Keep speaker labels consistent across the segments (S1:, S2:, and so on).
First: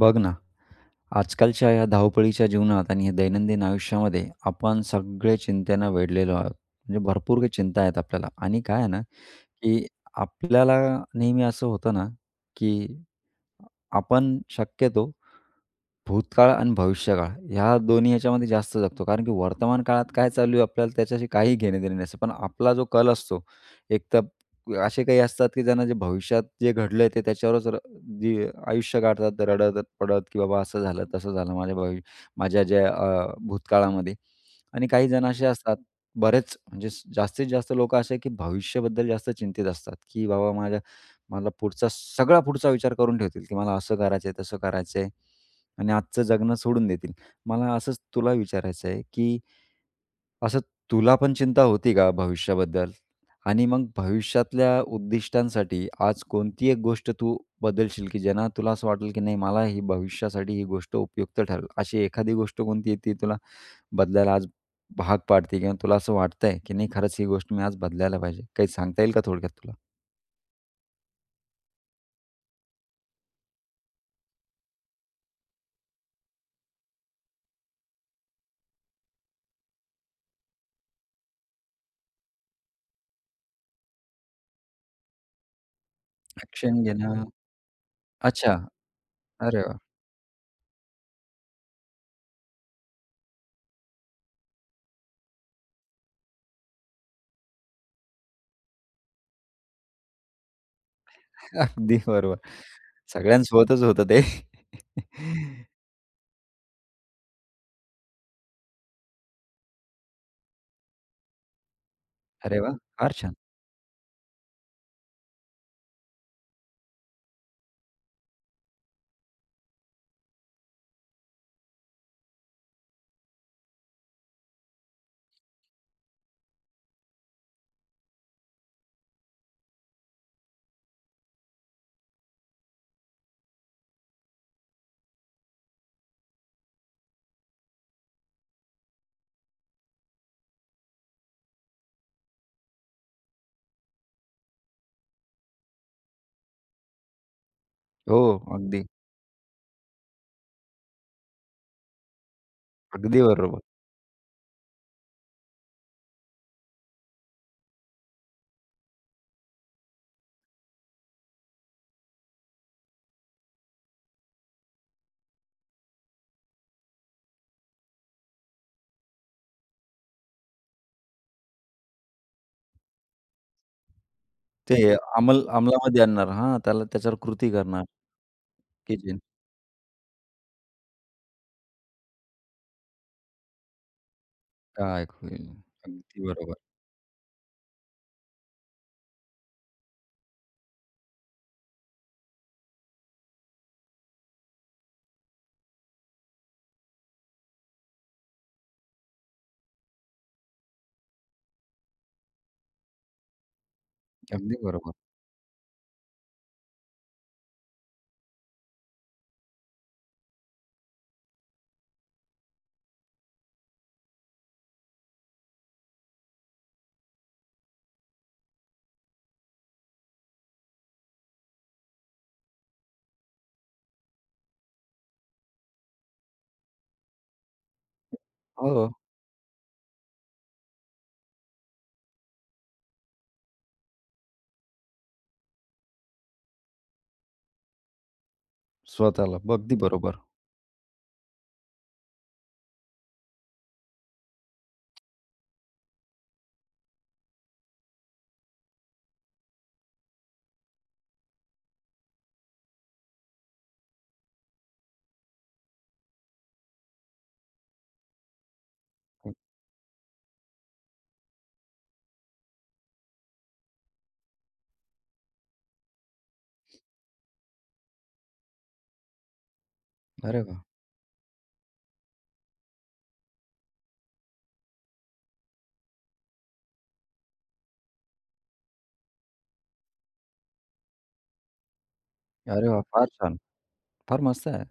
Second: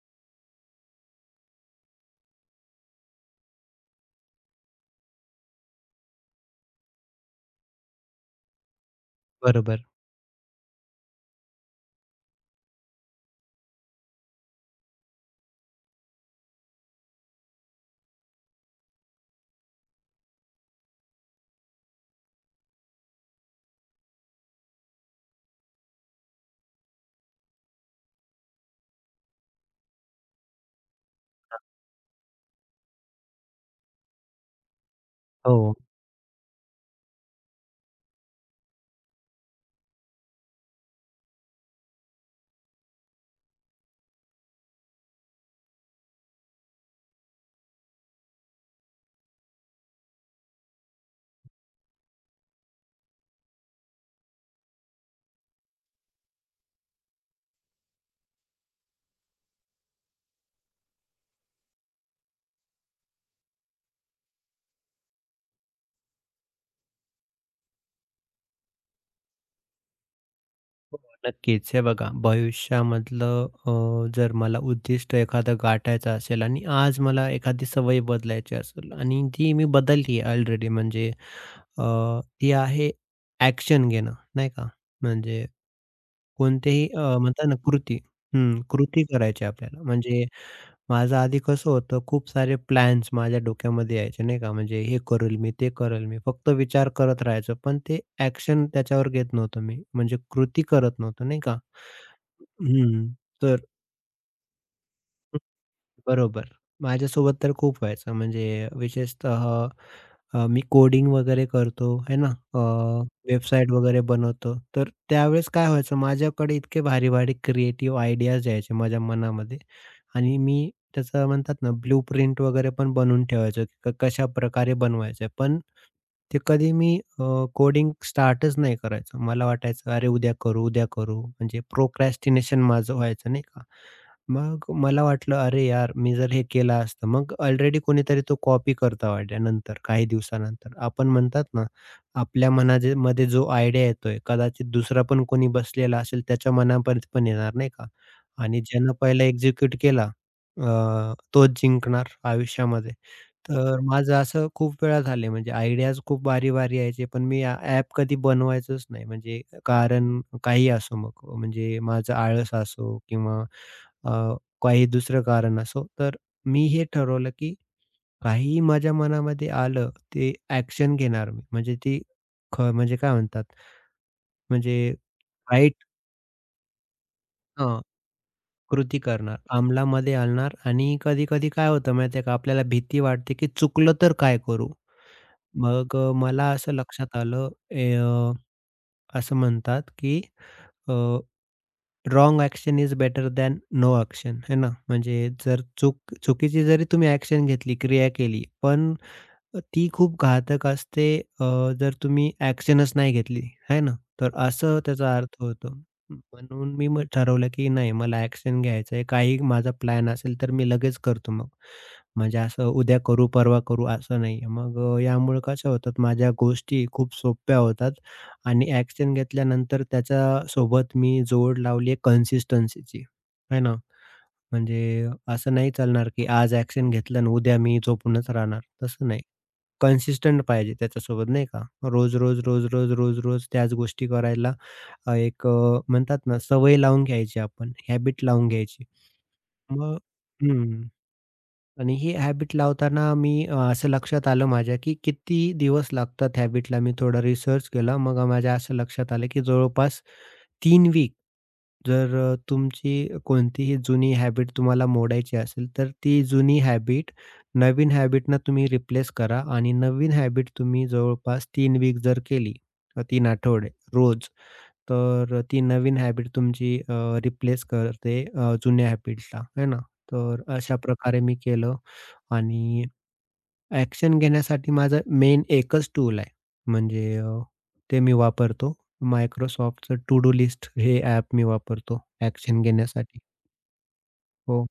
S1: बघ ना, आजकालच्या या धावपळीच्या जीवनात आणि हे दैनंदिन आयुष्यामध्ये आपण सगळे चिंतेनं वेढलेलो आहोत. म्हणजे भरपूर काही चिंता आहेत आपल्याला आणि काय आहे ना,
S2: बरोबर.
S1: की आपल्याला नेहमी असं होतं ना, की आपण शक्यतो भूतकाळ आणि भविष्यकाळ ह्या दोन्ही ह्याच्यामध्ये जास्त जगतो. कारण की वर्तमान काळात काय चालू आहे आपल्याला त्याच्याशी काही घेणं-देणं नसतं. पण आपला जो कल असतो, एक तर असे काही असतात की ज्यांना जे भविष्यात जे घडलंय ते त्याच्यावरच जी आयुष्य काढतात रडत-पडत की बाबा असं झालं, तसं झालं माझ्या माझ्या ज्या भूतकाळामध्ये. आणि काही जण असे
S2: हो,
S1: असतात बरेच म्हणजे जास्तीत जास्त लोकं असे की भविष्याबद्दल जास्त चिंतित असतात की बाबा मला पुढचा विचार करून ठेवतील की मला असं करायचंय, तसं करायचंय. आणि आजचं जगणं सोडून देतील. मला असंच तुला विचारायचं आहे, की असं तुला पण चिंता होती का भविष्याबद्दल? आणि मग भविष्यातल्या उद्दिष्टांसाठी आज कोणती एक गोष्ट तू बदलशील, की ज्यांना तुला असं वाटेल, की नाही मला ही भविष्यासाठी ही गोष्ट उपयुक्त ठरेल? अशी एखादी गोष्ट कोणती आहे ती तुला बदलायला आज भाग पाडते किंवा तुला असं वाटतंय, की नाही खरंच ही गोष्ट मी आज बदलायला पाहिजे? काही सांगता येईल का थोडक्यात तुला?
S2: हो, नक्कीच. हे बघा भविष्यामधलं जर मला उद्दिष्ट एखादं गाठायचं असेल आणि आज मला एखादी सवय बदलायची असेल आणि ती मी बदलली आहे ऑलरेडी म्हणजे ती आहे ॲक्शन घेणं, नाही का? म्हणजे
S1: ॲक्शन
S2: कोणतेही
S1: घेणं.
S2: म्हणतात ना कृती.
S1: अच्छा.
S2: हं, कृती करायची
S1: अरे वाह!
S2: आपल्याला. म्हणजे माझं आधी कसं होतं, खूप सारे प्लॅन्स माझ्या डोक्यामध्ये यायचे नाही का, म्हणजे हे करेल मी, ते करेल मी. फक्त विचार करत राहायचो, पण ते ॲक्शन त्याच्यावर घेत नव्हतो मी. म्हणजे कृती करत नव्हतो नाही का.
S1: अगदी बरोबर.
S2: हं, तर
S1: सगळ्यांसोबतच होतं ते.
S2: बरोबर. माझ्यासोबत तर खूप व्हायचं. म्हणजे विशेषतः मी कोडिंग वगैरे करतो, है ना?
S1: अरे
S2: अ,
S1: वाह! फार छान.
S2: वेबसाईट वगैरे बनवतो. तर त्यावेळेस काय व्हायचं, माझ्याकडे इतके भारी-भारी क्रिएटिव्ह आयडियाज यायचे माझ्या मनामध्ये आणि मी त्याचं म्हणतात ना, ब्लू प्रिंट वगैरे पण बनवून ठेवायचो, की कशाप्रकारे बनवायचं. पण ते कधी मी अ, कोडिंग स्टार्टच नाही करायचो. मला वाटायचं, "अरे, उद्या करू, उद्या करू." म्हणजे प्रोक्रॅस्टिनेशन माझं व्हायचं, नाही का? मग मला वाटलं, "अरे यार, मी जर हे केलं असतं." मग ऑलरेडी कोणीतरी तो कॉपी करता आयडिया नंतर काही दिवसानंतर. आपण म्हणतात ना, आपल्या मध्ये जो आयडिया येतोय, कदाचित दुसरा पण कोणी बसलेला असेल, त्याच्या मनापर्यंत पण येणार नाही का?
S1: हो,
S2: आणि
S1: अगदी,
S2: ज्यानं पहिला एक्झिक्यूट केला, अ, तोच जिंकणार आयुष्यामध्ये.
S1: अगदी बरोबर.
S2: तर माझं असं खूप वेळा झाले. म्हणजे आयडियाज खूप भारी-भारी यायचे, पण मी ॲप कधी बनवायचंच नाही. म्हणजे कारण काही असो, मग म्हणजे माझं आळस असो किंवा अ, काही दुसरं कारण असो. तर मी हे ठरवलं, की काहीही माझ्या मनामध्ये आलं, ते ॲक्शन घेणार मी. म्हणजे ती म्हणजे काय म्हणतात,
S1: ते
S2: म्हणजे राईट.
S1: अंमलामध्ये आणणार. हां, त्याच्यावर कृती
S2: हं,
S1: करणार, की
S2: कृती
S1: जे
S2: करणार. अंमलामध्ये आणणार. आणि कधी-कधी काय होतं माहिती आहे का, आपल्याला भीती वाटते, की चुकलं तर काय करू?
S1: काय होईल.
S2: मग
S1: अगदी
S2: मला
S1: बरोबर,
S2: असं लक्षात आलं, असं म्हणतात, की a wrong action is better than no action, है ना? म्हणजे जर चुकीची जरी तुम्ही ॲक्शन घेतली, क्रिया केली, पण ती खूप घातक असते अ, जर तुम्ही ॲक्शनच नाही घेतली, है ना? तर
S1: अगदी
S2: असं
S1: बरोबर.
S2: त्याचा अर्थ होतो. म्हणून मी मग ठरवलं, की नाही, मला ॲक्शन घ्यायचं आहे. काही माझा प्लॅन असेल तर मी लगेच करतो मग. म्हणजे असं उद्या करू, परवा करू असं नाही आहे. मग यामुळे कशा होतात माझ्या गोष्टी, खूप सोप्या होतात. आणि ॲक्शन घेतल्यानंतर त्याच्यासोबत मी जोड लावली कन्सिस्टन्सीची, आहे ना? म्हणजे असं नाही चालणार, की आज ॲक्शन घेतलं आणि उद्या मी झोपूनच राहणार,
S1: हो,
S2: तसं नाही. कन्सिस्टंट पाहिजे त्याच्यासोबत नाही का. रोज-रोज, रोज-रोज, रोज-रोज त्याच गोष्टी करायला एक म्हणतात ना सवय लावून घ्यायची आपण, हॅबिट लावून घ्यायची.
S1: स्वतःला. अगदी
S2: मग
S1: बरोबर.
S2: हं. आणि ही हॅबिट लावताना मी असं लक्षात आलं माझ्या, की किती दिवस लागतात हॅबिटला. मी थोडा रिसर्च केला. मग माझ्या असं लक्षात आलं, की जवळपास 3 वीक जर तुमची कोणतीही जुनी हॅबिट तुम्हाला मोडायची असेल, तर ती जुनी हॅबिट नवीन हॅबिटनं तुम्ही रिप्लेस करा आणि नवीन हॅबिट तुम्ही जवळपास 3 वीक जर केली, 3 आठवडे रोज, तर ती नवीन हॅबिट तुमची रिप्लेस करते जुन्या हॅबिटला, है ना?
S1: अरे
S2: तर
S1: वाह!
S2: अशा प्रकारे मी केलं. आणि ॲक्शन घेण्यासाठी माझं मेन एकच टूल आहे. म्हणजे ते मी वापरतो. Microsoftचं टू डू लिस्ट हे ॲप मी वापरतो ॲक्शन
S1: अरे वाह! फार
S2: घेण्यासाठी.
S1: छान. फार मस्त आहे.
S2: हो.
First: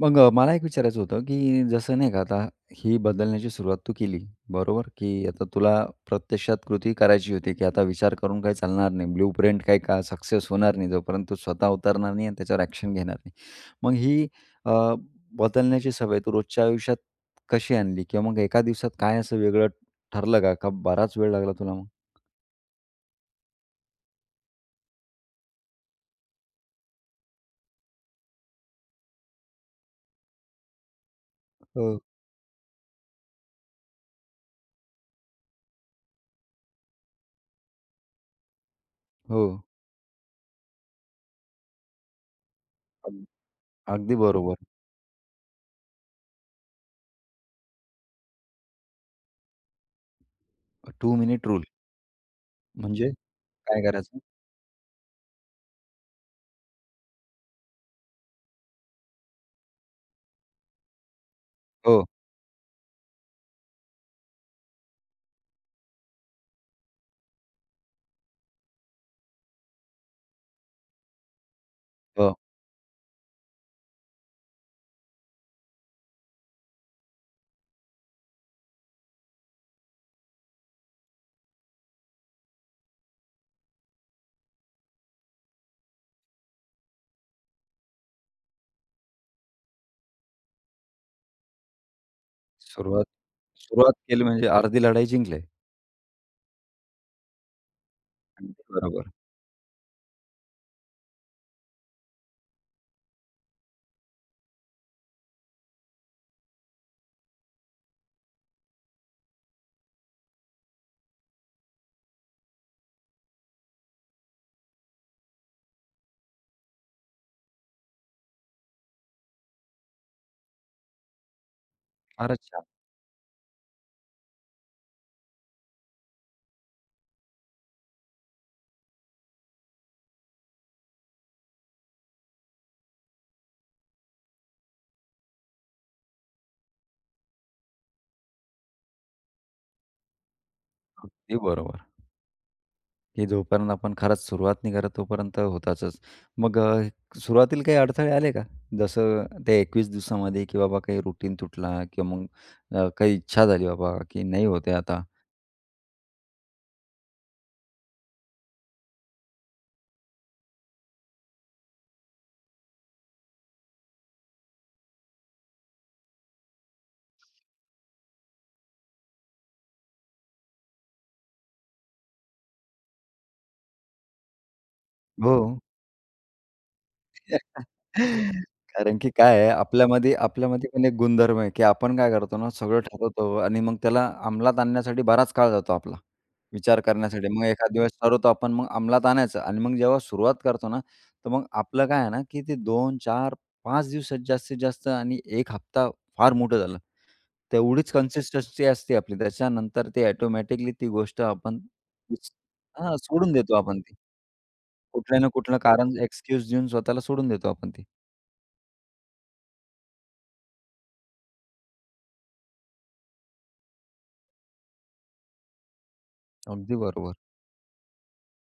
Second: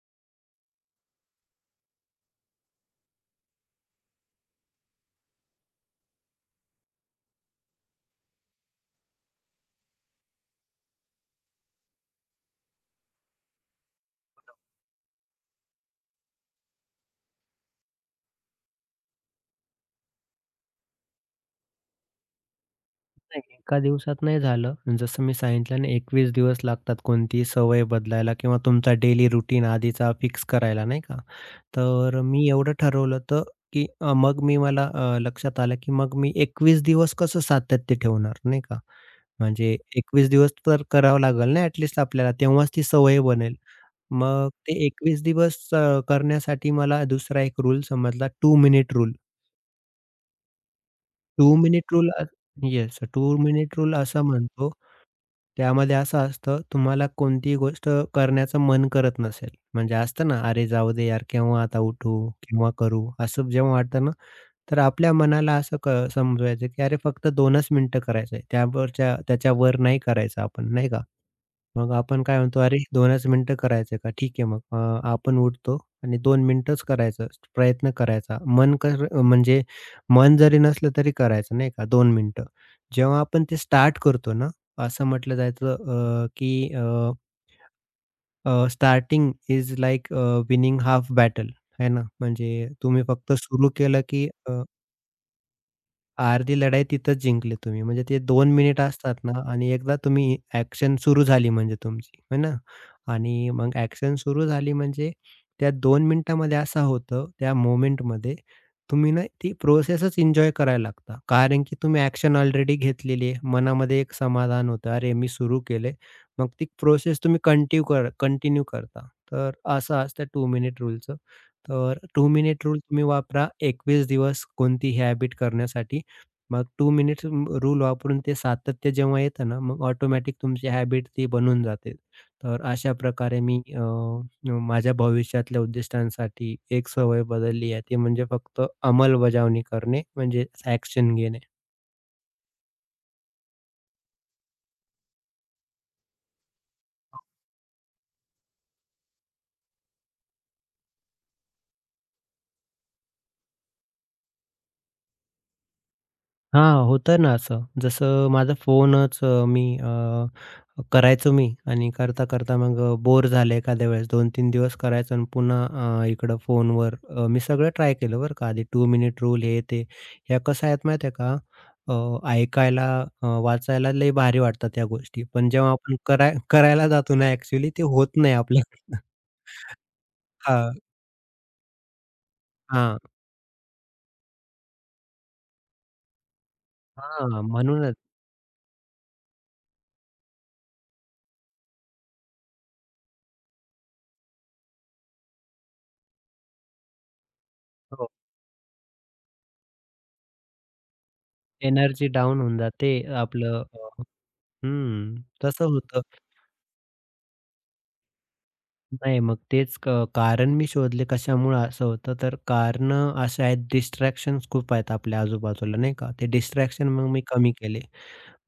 S1: मग मला एक विचारायचं होतं, की जसं नाही का आता ही बदलण्याची सुरुवात तू केली, बरोबर? की आता तुला प्रत्यक्षात कृती करायची होती, की आता विचार करून काही चालणार नाही. ब्लू प्रिंट काही का सक्सेस होणार नाही, जोपर्यंत तू स्वतः उतरणार नाही आणि त्याच्यावर ॲक्शन घेणार नाही. मग ही अ, बदलण्याची सवय तू रोजच्या आयुष्यात कशी आणली? किंवा मग एका दिवसात काय असं वेगळं ठरलं का? का बराच वेळ लागला तुला मग?
S2: नाही, एका दिवसात नाही झालं. जसं मी सांगितलं ना, 21 दिवस लागतात कोणतीही सवय बदलायला किंवा तुमचा डेली रूटीन आधीचा फिक्स करायला नाही का?
S1: हो.
S2: तर मी एवढं ठरवलं होतं, की मग मला लक्षात आलं, की मग मी 21 दिवस कसं सातत्य ठेवणार, नाही का?
S1: हो.
S2: म्हणजे 21 दिवस तर करावं लागेल ना ॲट लिस्ट आपल्याला, तेव्हाच ती
S1: अग
S2: सवय बनेल.
S1: अगदी
S2: मग
S1: बरोबर.
S2: ते 21 दिवस करण्यासाठी मला दुसरा एक रूल समजला, 2 minute rule.
S1: Two minute
S2: 2
S1: rule
S2: minute rule yes,
S1: म्हणजे
S2: 2 मिनिट
S1: काय
S2: रूल
S1: करायचं?
S2: असं म्हणतो, त्यामध्ये असं असतं, तुम्हाला कोणतीही गोष्ट करण्याचं मन करत नसेल, म्हणजे असतं ना, "अरे, जाऊ दे यार, केव्हा आता
S1: हो,
S2: उठू, केव्हा करू?" असं जेव्हा वाटतं ना, तर आपल्या मनाला असं समजवायचं, की अरे फक्त 2च मिनिटं करायचंय. त्याच्यावर नाही करायचं आपण, नाही का? मग आपण
S1: हो.
S2: काय म्हणतो, "अरे 2च मिनिटं करायचंय का? ठीक आहे मग." आपण उठतो आणि 2 मिनिटंच करायचं, प्रयत्न करायचा. मन कर म्हणजे मन जरी नसलं तरी करायचं, नाही का? 2 मिनिटं. जेव्हा आपण ते स्टार्ट करतो ना, असं म्हटलं जायचं की "starting is like winning half battle." आहे ना? म्हणजे तुम्ही
S1: सुरुवात
S2: फक्त सुरू
S1: सुरुवात
S2: केलं
S1: केली
S2: की
S1: म्हणजे अर्धी लढाई जिंकली.
S2: अर्धी लढाई तिथंच जिंकली तुम्ही. म्हणजे ते 2
S1: अगदी
S2: मिनिट
S1: बरोबर.
S2: असतात ना, आणि एकदा तुम्ही ॲक्शन सुरू झाली म्हणजे तुमची, है ना? आणि मग ॲक्शन सुरू झाली म्हणजे त्या 2 मिनिटामध्ये असं होतं, त्या मोमेंटमध्ये तुम्ही ना ती प्रोसेसच एन्जॉय करायला लागता. कारण की तुम्ही ॲक्शन ऑलरेडी घेतलेली आहे. मनामध्ये एक समाधान होतं, "अरे, मी सुरू केलंय." मग ती प्रोसेस तुम्ही कंटिन्यू करता. तर असं असतं 2 मिनिट रूलचं. तर 2
S1: फारच छान.
S2: मिनिट रूल तुम्ही वापरा 21 दिवस कोणती हॅबिट करण्यासाठी. मग टू मिनिट्स रूल वापरून ते सातत्य जेव्हा येतं ना, मग ऑटोमॅटिक तुमची हॅबिट ती बनून जाते. तर अशा प्रकारे मी माझ्या भविष्यातल्या उद्दिष्टांसाठी एक सवय बदलली आहे. ती म्हणजे फक्त अंमलबजावणी करणे, म्हणजेच ॲक्शन
S1: अगदी
S2: घेणे.
S1: बरोबर, की जोपर्यंत आपण खरंच सुरुवात नाही करत तोपर्यंत होताचच. मग सुरुवातीला काही अडथळे आले का? जसं ते 21 दिवसामध्ये की बाबा काही रुटीन तुटला किंवा मग काही इच्छा झाली बाबा की नाही होत आता?
S2: हां, होतं ना असं. जसं माझा फोनच मी करायचो मी आणि करता-करता मग बोर झालं एखाद्या वेळेस. दोन तीन दिवस करायचो आणि पुन्हा इकडं फोनवर मी सगळं ट्राय केलं बरं का. आधी टू मिनिट रूल हे ते. ह्या कसं आहेत माहिती आहे का, ऐकायला, वाचायला लई भारी वाटतात या गोष्टी.
S1: हो.
S2: पण जेव्हा आपण करायला जातो ना ॲक्चुअली, ते होत नाही आपल्याकडनं.
S1: कारण की काय आहे आपल्यामध्ये आपल्यामध्ये
S2: हां,
S1: पण एक गुणधर्म आहे, की आपण काय करतो ना सगळं
S2: हां,
S1: ठरवतो आणि मग त्याला अंमलात आणण्यासाठी बराच काळ जातो आपला. विचार करण्यासाठी.
S2: हां.
S1: मग एखाद्या वेळेस
S2: म्हणूनच.
S1: ठरवतो आपण मग अंमलात आणायचं आणि मग जेव्हा सुरुवात करतो ना, तर मग आपलं काय आहे ना, की ते 2, 4, 5 दिवसात जास्तीत जास्त आणि 1 हप्ता फार मोठं झालं. तेवढीच
S2: हो,
S1: कन्सिस्टन्सी असते आपली. त्याच्यानंतर ते ऑटोमॅटिकली ती गोष्ट आपण
S2: एनर्जी डाउन होऊन जाते
S1: हां, सोडून देतो
S2: आपलं.
S1: आपण ती.
S2: हं,
S1: कुठल्या ना कुठलं
S2: तसं
S1: कारण
S2: होतं.
S1: एक्सक्यूज देऊन स्वतःला सोडून देतो आपण ती.
S2: नाही, मग तेच कारण मी शोधले कशामुळं असं होतं, तर कारणं अशी आहेत, डिस्ट्रॅक्शन्स खूप आहेत आपल्या आजूबाजूला नाही का. ते
S1: अगदी
S2: डिस्ट्रॅक्शन मग
S1: बरोबर.
S2: मी कमी केले.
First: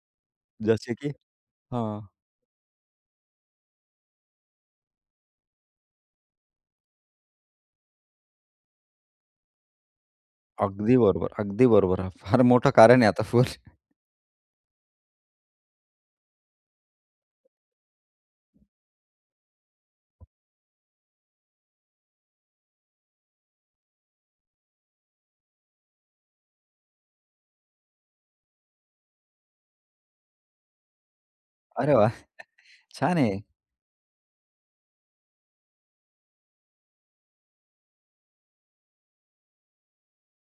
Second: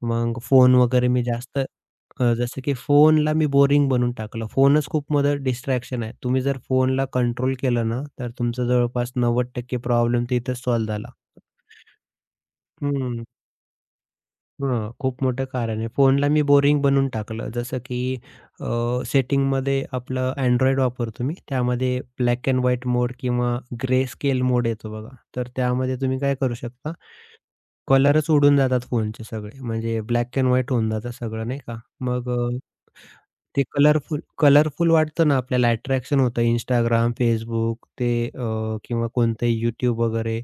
S2: मग फोन
S1: जसे
S2: वगैरे
S1: की
S2: मी जास्त
S1: हां.
S2: जसं की फोनला मी बोरिंग बनवून टाकलं. फोनच खूप मोठं डिस्ट्रॅक्शन आहे. तुम्ही जर फोनला कंट्रोल केलं ना, तर तुमचा जवळपास 90% प्रॉब्लेम तिथेच सॉल्व्ह
S1: अगदी
S2: झाला.
S1: बरोबर, अगदी बरोबर. हां, फार मोठं कारण आहे
S2: हं.
S1: आता फुल.
S2: हां, खूप मोठं कारण आहे. फोनला मी बोरिंग बनवून टाकलं. जसं की अ, सेटिंगमध्ये आपलं Android वापरतो मी. त्यामध्ये ब्लॅक एंड व्हाईट मोड किंवा ग्रे स्केल मोड येतो बघा. तर त्यामध्ये तुम्ही काय करू शकता, कलरच उडून जातात फोनचे सगळे. म्हणजे ब्लॅक एंड व्हाईट होऊन जातं सगळं नाही का.
S1: अरे वाह!
S2: मग
S1: छान आहे.
S2: ते कलरफुल कलरफुल वाटतं ना, आपल्याला अट्रॅक्शन होतं Instagram, Facebook ते किंवा कोणतंही YouTube वगैरे.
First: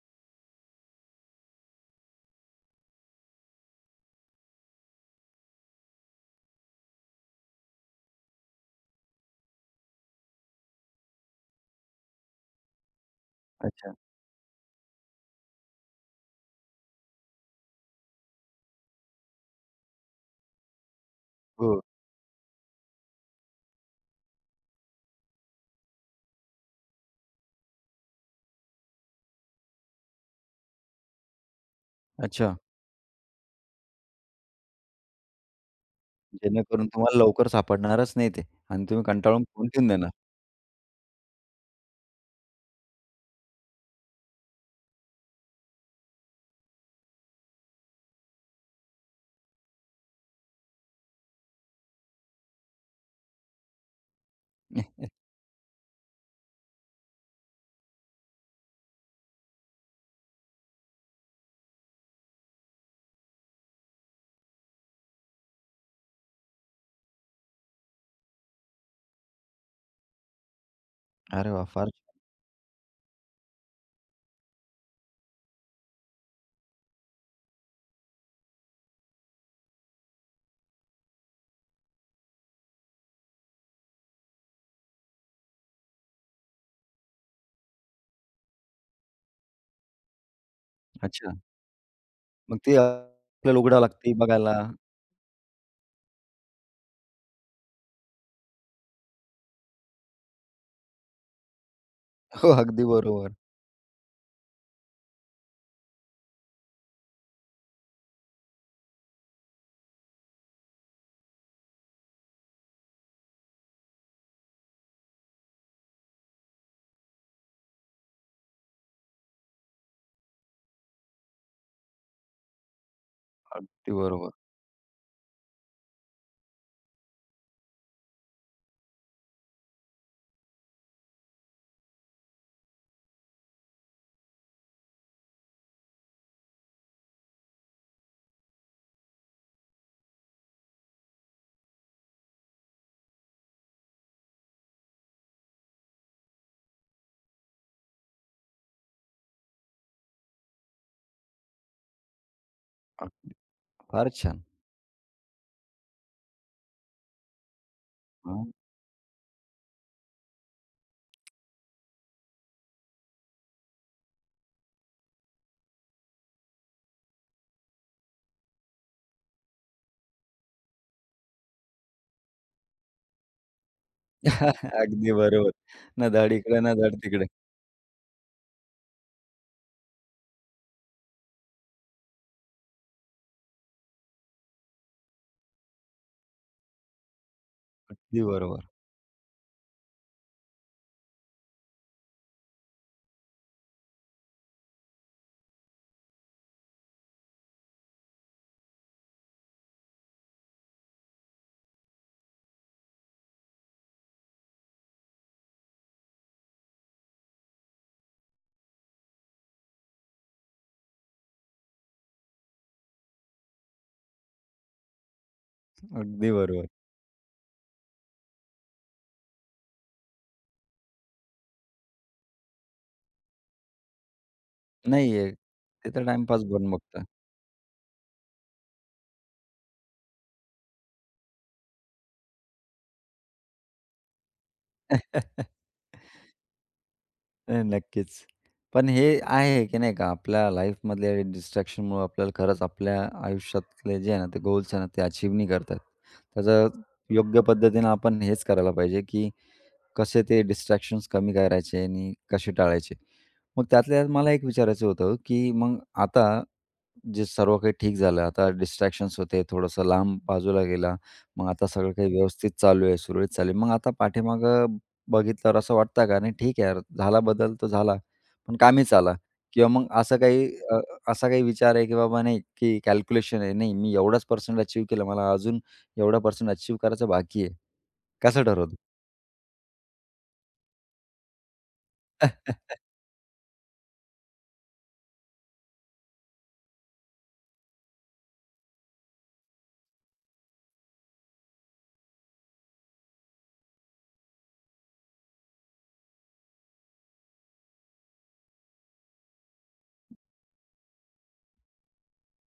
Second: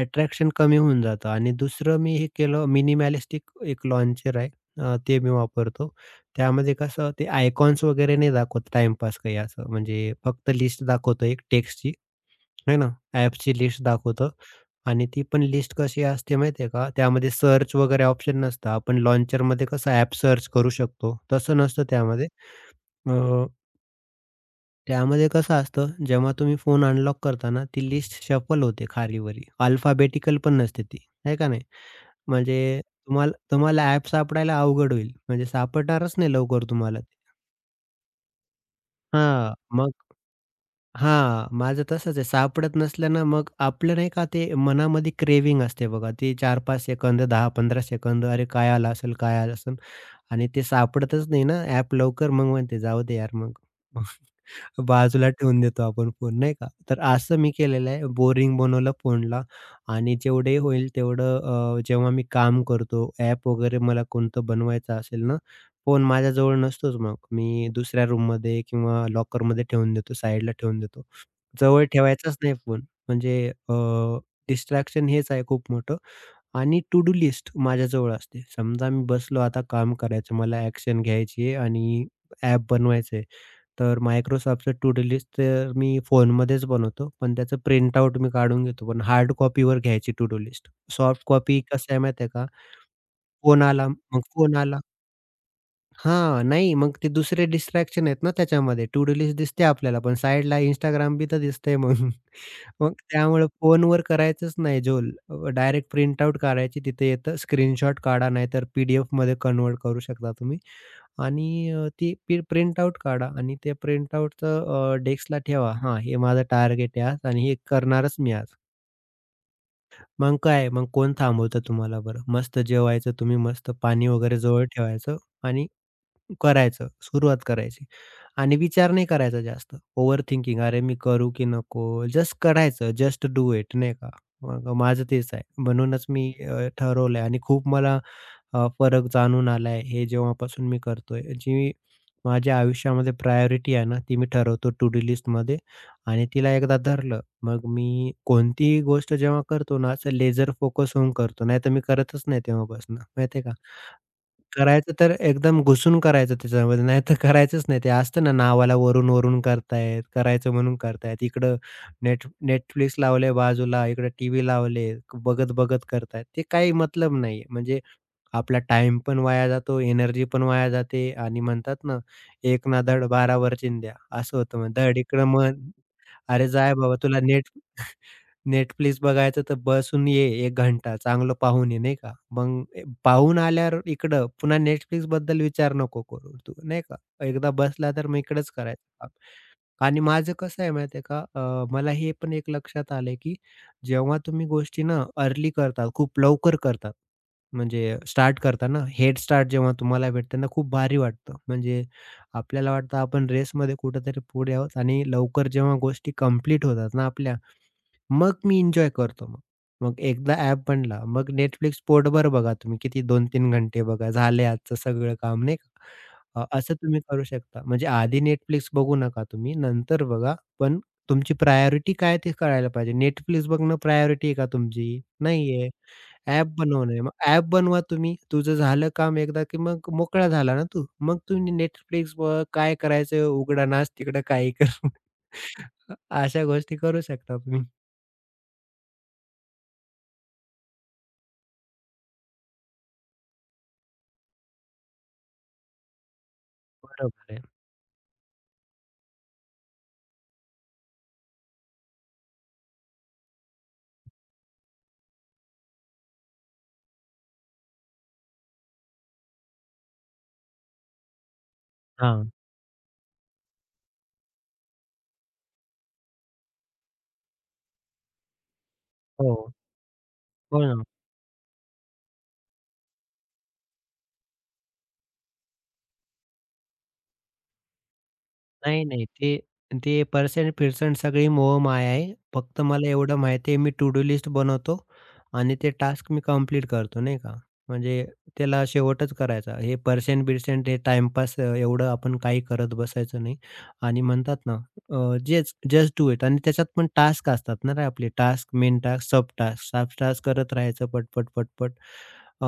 S2: अट्रॅक्शन कमी होऊन जातं. आणि दुसरं मी हे केलं, मिनिमॅलिस्टिक एक लॉन्चर आहे. ते मी वापरतो. त्यामध्ये कसं, ते आयकॉन्स वगैरे नाही दाखवत टाईमपास काही असं. म्हणजे फक्त लिस्ट दाखवतं एक टेक्स्टची, आहे ना, ॲप्सची लिस्ट
S1: अच्छा.
S2: दाखवतं. आणि ती पण लिस्ट कशी असते माहिती आहे का? त्यामध्ये सर्च वगैरे ऑप्शन नसतं. आपण लॉन्चरमध्ये कसं ॲप सर्च करू शकतो, तसं
S1: हो.
S2: नसतं त्यामध्ये. अ, त्यामध्ये कसं असतं, जेव्हा तुम्ही फोन अनलॉक करता, ती लिस्ट शफल होते खालीवरी. अल्फाबेटिकल पण नसते ती, आहे का नाही?
S1: अच्छा.
S2: म्हणजे तुम्हाला तुम्हाला ॲप सापडायला अवघड होईल. म्हणजे सापडणारच नाही लवकर
S1: जेणेकरून
S2: तुम्हाला ते.
S1: तुम्हाला लवकर सापडणारच नाही ते आणि तुम्ही कंटाळून
S2: हां,
S1: फोन ठेवून
S2: मग
S1: देणार.
S2: हां, माझं तसंच आहे. सापडत नसल्यानं मग आपलं नाही का, ते मनामध्ये क्रेव्हिंग असते बघा, ती 4-5 सेकंद, 10-15 सेकंद, अरे काय आलं असेल, काय आलं असेल? आणि ते सापडतच नाही ना ॲप लवकर, मग म्हणते जाऊ दे यार मग. बाजूला ठेवून देतो आपण फोन नाही का? तर असं मी केलेलं आहे. बोरिंग बनवलं फोनला आणि जेवढे होईल तेवढं जेव्हा मी काम करतो, ॲप वगैरे मला कोणतं बनवायचं असेल ना, फोन माझ्याजवळ नसतोच मग. मी दुसऱ्या रूममध्ये किंवा लॉकरमध्ये ठेवून देतो, साईडला ठेवून देतो.
S1: अरे वाह!
S2: जवळ
S1: फार
S2: ठेवायचाच नाही फोन. म्हणजे डिस्ट्रॅक्शन हेच आहे खूप मोठं. आणि टू डू लिस्ट माझ्याजवळ असते. समजा मी बसलो आता काम करायचं, मला ॲक्शन घ्यायची आहे आणि ॲप बनवायचं आहे. तर Microsoftचं टू डू लिस्ट तर मी फोनमध्येच बनवतो, पण त्याचं प्रिंटआउट मी काढून घेतो. पण हार्ड कॉपीवर घ्यायची टू डू लिस्ट. सॉफ्ट
S1: अच्छा.
S2: कॉपी कसं आहे माहिती आहे का?
S1: मग ती आपल्याला उघडावं लागते बघायला.
S2: फोन आला. हां, नाही, मग ते दुसरे डिस्ट्रॅक्शन आहेत ना त्याच्यामध्ये. टू डू लिस्ट दिसते आपल्याला, पण साइडला Instagram बी तर दिसतंय मग.
S1: हो, अगदी
S2: मग
S1: बरोबर,
S2: त्यामुळे फोनवर करायचंच नाही झोल. डायरेक्ट प्रिंट आउट काढायची. तिथे येतं स्क्रीनशॉट काढा, नाहीतर पी-डी-एफमध्ये कन्व्हर्ट करू शकता तुम्ही. आणि ती प्रिंट आउट काढा आणि ते प्रिंट आउटचं डेस्कला ठेवा. हां, हे माझं टार्गेट आहे आज आणि हे करणारच मी आज. मग काय, मग कोण थांबवतं तुम्हाला बरं? मस्त जेवायचं तुम्ही, मस्त
S1: अगदी
S2: पाणी
S1: बरोबर.
S2: वगैरे जवळ ठेवायचं आणि करायचं, सुरुवात करायची. आणि विचार नाही करायचा जास्त. ओव्हर थिंकिंग, अरे मी करू की नको? जस्ट करायचं. जस्ट डू इट नाही का? मग माझं तेच आहे. म्हणूनच मी ठरवलंय आणि खूप मला फरक जाणून आलाय हे जेव्हापासून मी करतोय. जी माझ्या आयुष्यामध्ये प्रायोरिटी आहे ना, ती मी ठरवतो टू डू लिस्टमध्ये आणि तिला एकदा धरलं, मग मी कोणतीही गोष्ट जेव्हा करतो ना, असं लेजर फोकस होऊन करतो. नाहीतर मी करतच नाही तेव्हापासून.
S1: अ,
S2: माहिती का?
S1: फार छान.
S2: करायचं तर एकदम घुसून करायचं त्याच्यामध्ये, नाहीतर करायचंच नाही. ते असतं ना,
S1: हां.
S2: नावाला वरून-वरून करतायत, करायचं म्हणून करतायत. इकडं Netflix लावले बाजूला, इकडे टीव्ही लावले, बघत-बघत करतायत. ते काही मतलब नाहीये. म्हणजे आपला टाइम पण वाया जातो, एनर्जी पण वाया जाते आणि म्हणतात ना, "एक ना धड 12 वर चिंध्या" असं होतं. मग धड
S1: अगदी
S2: इकडं
S1: बरोबर.
S2: मन,
S1: ना धड
S2: "अरे,
S1: इकडे,
S2: जा
S1: ना
S2: बाबा
S1: धड
S2: तुला
S1: तिकडे.
S2: Netflix बघायचं तर बसून ये एक घंटा चांगलं पाहून ये," नाही का. मग पाहून आल्यावर इकडं पुन्हा Netflixबद्दल विचार नको करू तू, नाही का. एकदा बसला तर मग
S1: अगदी
S2: इकडंच
S1: बरोबर,
S2: करायचं. आणि माझं कसं आहे माहिती आहे का? मला हे पण एक लक्षात आलंय, की जेव्हा तुम्ही गोष्टी ना अर्ली करता, खूप लवकर करता, म्हणजे स्टार्ट करता ना, हेड स्टार्ट जेव्हा तुम्हाला भेटते ना, खूप भारी वाटतं. म्हणजे आपल्याला वाटतं आपण रेसमध्ये कुठेतरी पुढे आहोत आणि लवकर जेव्हा गोष्टी कंप्लीट होतात ना आपल्या, मग मी एन्जॉय करतो मग. मग एकदा ॲप बनला, मग Netflix पोटभर बघा तुम्ही, किती 2-3 घंटे बघा, झाले आजचं सगळं काम नाही का?
S1: अगदी बरोबर.
S2: असं तुम्ही करू शकता. म्हणजे आधी Netflix बघू नका तुम्ही, नंतर बघा. पण तुमची प्रायोरिटी काय ते कळायला पाहिजे. Netflix बघणं प्रायोरिटी आहे का तुमची?
S1: नाही आहे.
S2: नाहीये.
S1: ते तर टाईमपास
S2: ॲप
S1: बनून
S2: बनवणं आहे.
S1: बघतं.
S2: मग ॲप बनवा तुम्ही. तुझं झालं काम एकदा, की मग मोकळा झाला ना तू. मग तुम्ही Netflix बघ, काय करायचं उघडा नाच तिकडं, काही कर. अशा गोष्टी करू शकता
S1: नाही,
S2: तुम्ही.
S1: नक्कीच. पण हे आहे की नाही का आपल्या लाईफमधल्या डिस्ट्रॅक्शनमुळं आपल्याला खरंच आपल्या आयुष्यातले जे आहे ना, ते गोल्स आहे ना, ते अचीव्ह नाही करतात. त्याचं
S2: बरोबर आहे.
S1: योग्य पद्धतीनं आपण हेच करायला पाहिजे की कसे ते डिस्ट्रॅक्शन्स कमी करायचे आणि कसे टाळायचे. मग त्यातल्या त्यात मला एक विचारायचं होतं की मग आता जे सर्व काही ठीक झालं, आता डिस्ट्रॅक्शन्स होते, थोडंसं लांब बाजूला गेला. मग आता सगळं काही
S2: हां.
S1: व्यवस्थित चालू आहे, सुरळीत चालू आहे. मग आता पाठीमागं बघितल्यावर असं वाटतं का? नाही ठीक आहे यार, झाला बदल तो झाला, पण कामीच आला
S2: हो.
S1: किंवा मग असं काही
S2: हो
S1: अ,
S2: ना.
S1: असा काही विचार आहे की बाबा नाही, की कॅल्क्युलेशन आहे. नाही, मी एवढाच पर्सेंट अचीव्ह केलं. मला अजून एवढा पर्सेंट अचीव्ह करायचं बाकी आहे. कसं ठरवतो?
S2: नाही, नाही. ते ते पर्सेंट-फिर्सेंट सगळी मोहमाया आहे. फक्त मला एवढं माहिती आहे, मी टू डू लिस्ट बनवतो आणि ते टास्क मी कंप्लीट करतो, नाही का. म्हणजे त्याला शेवटच करायचा. हे पर्सेंट-बिर्सेंट हे टाईमपास एवढं आपण काही करत बसायचं नाही. आणि म्हणतात ना, जेच जस्ट जस्ट डू इट. आणि त्याच्यात पण टास्क असतात ना रे, आपले task, main task, sub task, sub task करत राहायचं पटपट, पटपट. अ,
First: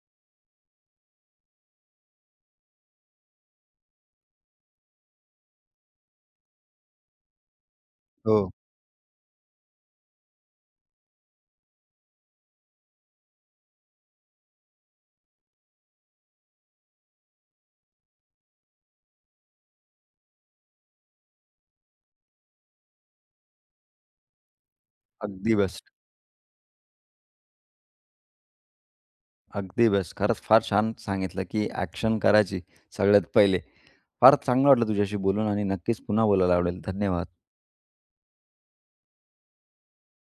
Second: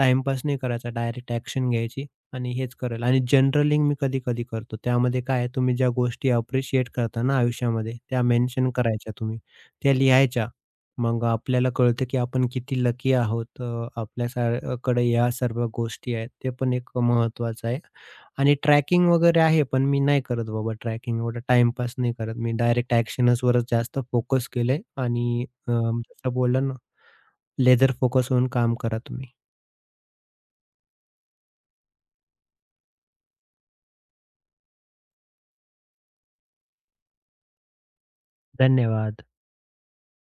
S2: नाही करायचा, डायरेक्ट ॲक्शन घ्यायची. आणि हेच करेल. आणि जनरलिंग मी कधी-कधी करतो. त्यामध्ये काय आहे, तुम्ही ज्या गोष्टी अप्रिशिएट करता ना आयुष्यामध्ये, त्या
S1: हो,
S2: मेन्शन करायच्या तुम्ही. त्या लिहायच्या. मग आपल्याला कळतं की आपण किती लकी आहोत. या सर्व गोष्टी आहेत. ते पण एक महत्त्वाचं आहे. आणि ट्रॅकिंग वगैरे आहे, पण मी नाही करत बाबा ट्रॅकिंग. एवढा टाईमपास नाही करत. मी डायरेक्ट ॲक्शन्सवरच जास्त फोकस केलंय आणि
S1: अगदी बेस्ट.
S2: जसं बोललं ना, लेझर फोकस होऊन काम करा तुम्ही.
S1: अगदी बेस्ट. खरंच फार छान सांगितलं, की ॲक्शन करायची सगळ्यात पहिले. फार चांगलं वाटलं तुझ्याशी बोलून आणि नक्कीच पुन्हा बोलायला आवडेल. धन्यवाद.
S2: धन्यवाद.